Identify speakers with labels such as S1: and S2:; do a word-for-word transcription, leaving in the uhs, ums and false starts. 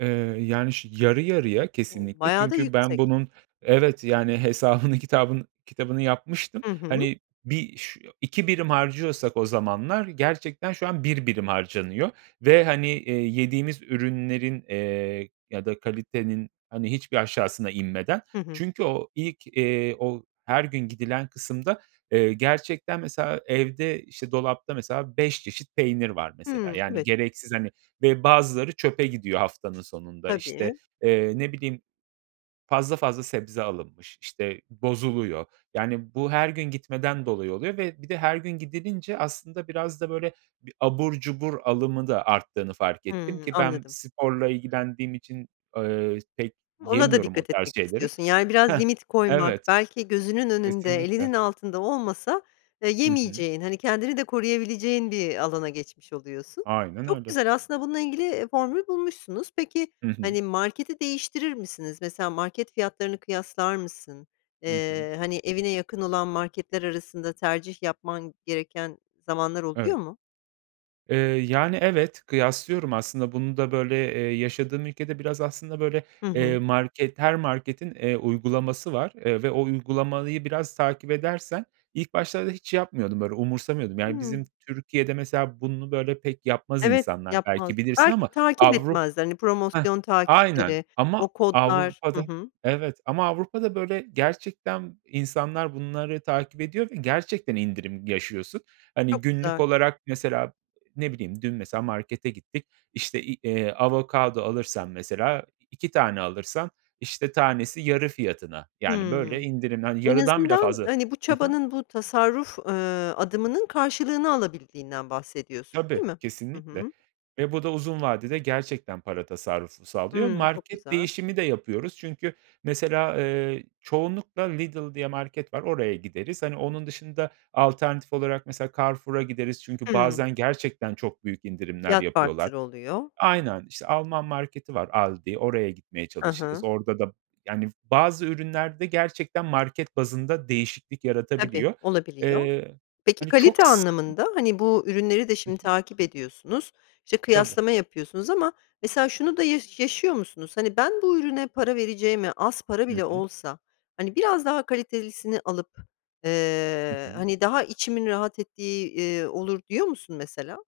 S1: Eee, yani, şi yarı yarıya
S2: O!
S1: kesinlikle.
S2: Bayağı da
S1: Çünkü ben
S2: yüksek.
S1: bunun Evet, yani, hesabını kitabın kitabını yapmıştım.
S2: Hı hı.
S1: Hani, bir ş iki birim harcıyorsak o zamanlar gerçekten şu an bir birim harcanıyor ve, hani, eee, yediğimiz ürünlerin, eee, ya da kalitenin, hani, hiçbir aşağısına inmeden.
S2: Hı hı.
S1: Çünkü o ilk, eee, o her gün gidilen kısımda, eee, gerçekten mesela evde, işte, dolapta mesela beş çeşit peynir var mesela,
S2: Hımm,
S1: yani,
S2: evet.
S1: gereksiz, hani, ve bazıları çöpe gidiyor haftanın sonunda. İşte,
S2: Tabii.
S1: eee, ne bileyim, fazl fazla sebze alınmış, işte, bozuluyor. Yani, bu her gün gitmeden dolayı oluyor ve bir de her gün gidilince aslında biraz da, böyle, bir abur cubur alımı da arttığını fark ettim
S2: Hımm,
S1: ki ben
S2: anladım.
S1: sporla ilgilendiğim için, eee, pek
S2: Ona da
S1: yemiyorum o
S2: dikkat etmek
S1: tarz şeyleri.
S2: istiyorsun. Yani biraz
S1: Heh.
S2: limit koymak,
S1: Evet.
S2: belki gözünün önünde, elinin
S1: Kesinlikle.
S2: altında olmasa, eee,
S1: Hı hı.
S2: yemeyeceğin, hani, kendini de koruyabileceğin bir alana geçmiş oluyorsun.
S1: Aynen
S2: Çok
S1: öyle.
S2: güzel, aslında bununla ilgili, eee, formül bulmuşsunuz. Peki,
S1: Hı hı.
S2: hani, marketi değiştirir misiniz? Mesela market fiyatlarını kıyaslar mısın?
S1: Hı hı.
S2: Eee, hani, evine yakın olan marketler arasında tercih yapman gereken zamanlar oluyor
S1: Evet.
S2: mu?
S1: Eee, yani, evet. Kıyaslıyorum aslında bunu da, böyle, eee, yaşadığım ülkede biraz aslında, böyle,
S2: Hı
S1: eee,
S2: hı.
S1: market her marketin, eee, uygulaması var, eee, ve o uygulamayı biraz takip edersen ilk başlarda hiç yapmıyordum, böyle, umursamıyordum. Yani, bizim
S2: Hımm.
S1: Türkiye'de mesela bunu böyle pek yapmaz
S2: Evet,
S1: insanlar
S2: yapmaz.
S1: belki bilirsin
S2: Belki
S1: ama
S2: takip
S1: Avru
S2: etmezler, hani,
S1: Heh.
S2: promosyon
S1: Aynen
S2: takipleri,
S1: ama
S2: o kodlar Hı
S1: Avrupa'da
S2: hı.
S1: Evet ama Avrupa'da, böyle, gerçekten insanlar bunları takip ediyor ve gerçekten indirim yaşıyorsun. Hani,
S2: Çok
S1: günlük
S2: güzel.
S1: olarak mesela, ne bileyim, dün mesela markete gittik, işte, i eee, avokado alırsan mesela i iki tane alırsan, işte, tanesi yarı fiyatına. Yani böyle
S2: Hımm.
S1: indirimli
S2: En
S1: Yarıdan bile
S2: azından,
S1: fazla.
S2: hani, bu
S1: Hı hı.
S2: çabanın, bu tasarruf, eee, adımının karşılığını alabildiğinden bahsediyorsun, değil
S1: Tabii,
S2: mi? Hı
S1: kesinlikle
S2: hı.
S1: ve bu da uzun vadede gerçekten para tasarrufu sağlıyor.
S2: Hımm. Çok
S1: Market
S2: güzel.
S1: değişimi de yapıyoruz çünkü mesela, eee, çoğunlukla Lidl diye market var, oraya gideriz. Hani, onun dışında alternatif olarak mesela Carrefour'a gideriz çünkü
S2: Hımm.
S1: bazen gerçekten çok büyük indirimler
S2: Fiyat
S1: yapıyorlar.
S2: farkları oluyor.
S1: Aynen, işte, Alman marketi var Aldi oraya gitmeye
S2: Hı
S1: çalışırız.
S2: hı.
S1: Orada da Yani bazı ürünlerde gerçekten market bazında değişiklik
S2: Tabii,
S1: yaratabiliyor.
S2: olabiliyor.
S1: Eee,
S2: Peki
S1: hani, çok
S2: kalite
S1: sık
S2: anlamında, hani, bu ürünleri de şimdi takip ediyorsunuz, işte,
S1: Tabii.
S2: kıyaslama yapıyorsunuz ama mesela şunu da yaşı yaşıyor musunuz? Hani, "Ben bu ürüne para vereceğime az para
S1: Hı
S2: bile
S1: hı.
S2: olsa, hani, biraz daha kalitelisini alıp,
S1: Hı
S2: eee,
S1: hı.
S2: hani, daha içimin rahat ettiği, iii, olur," diyor musun mesela?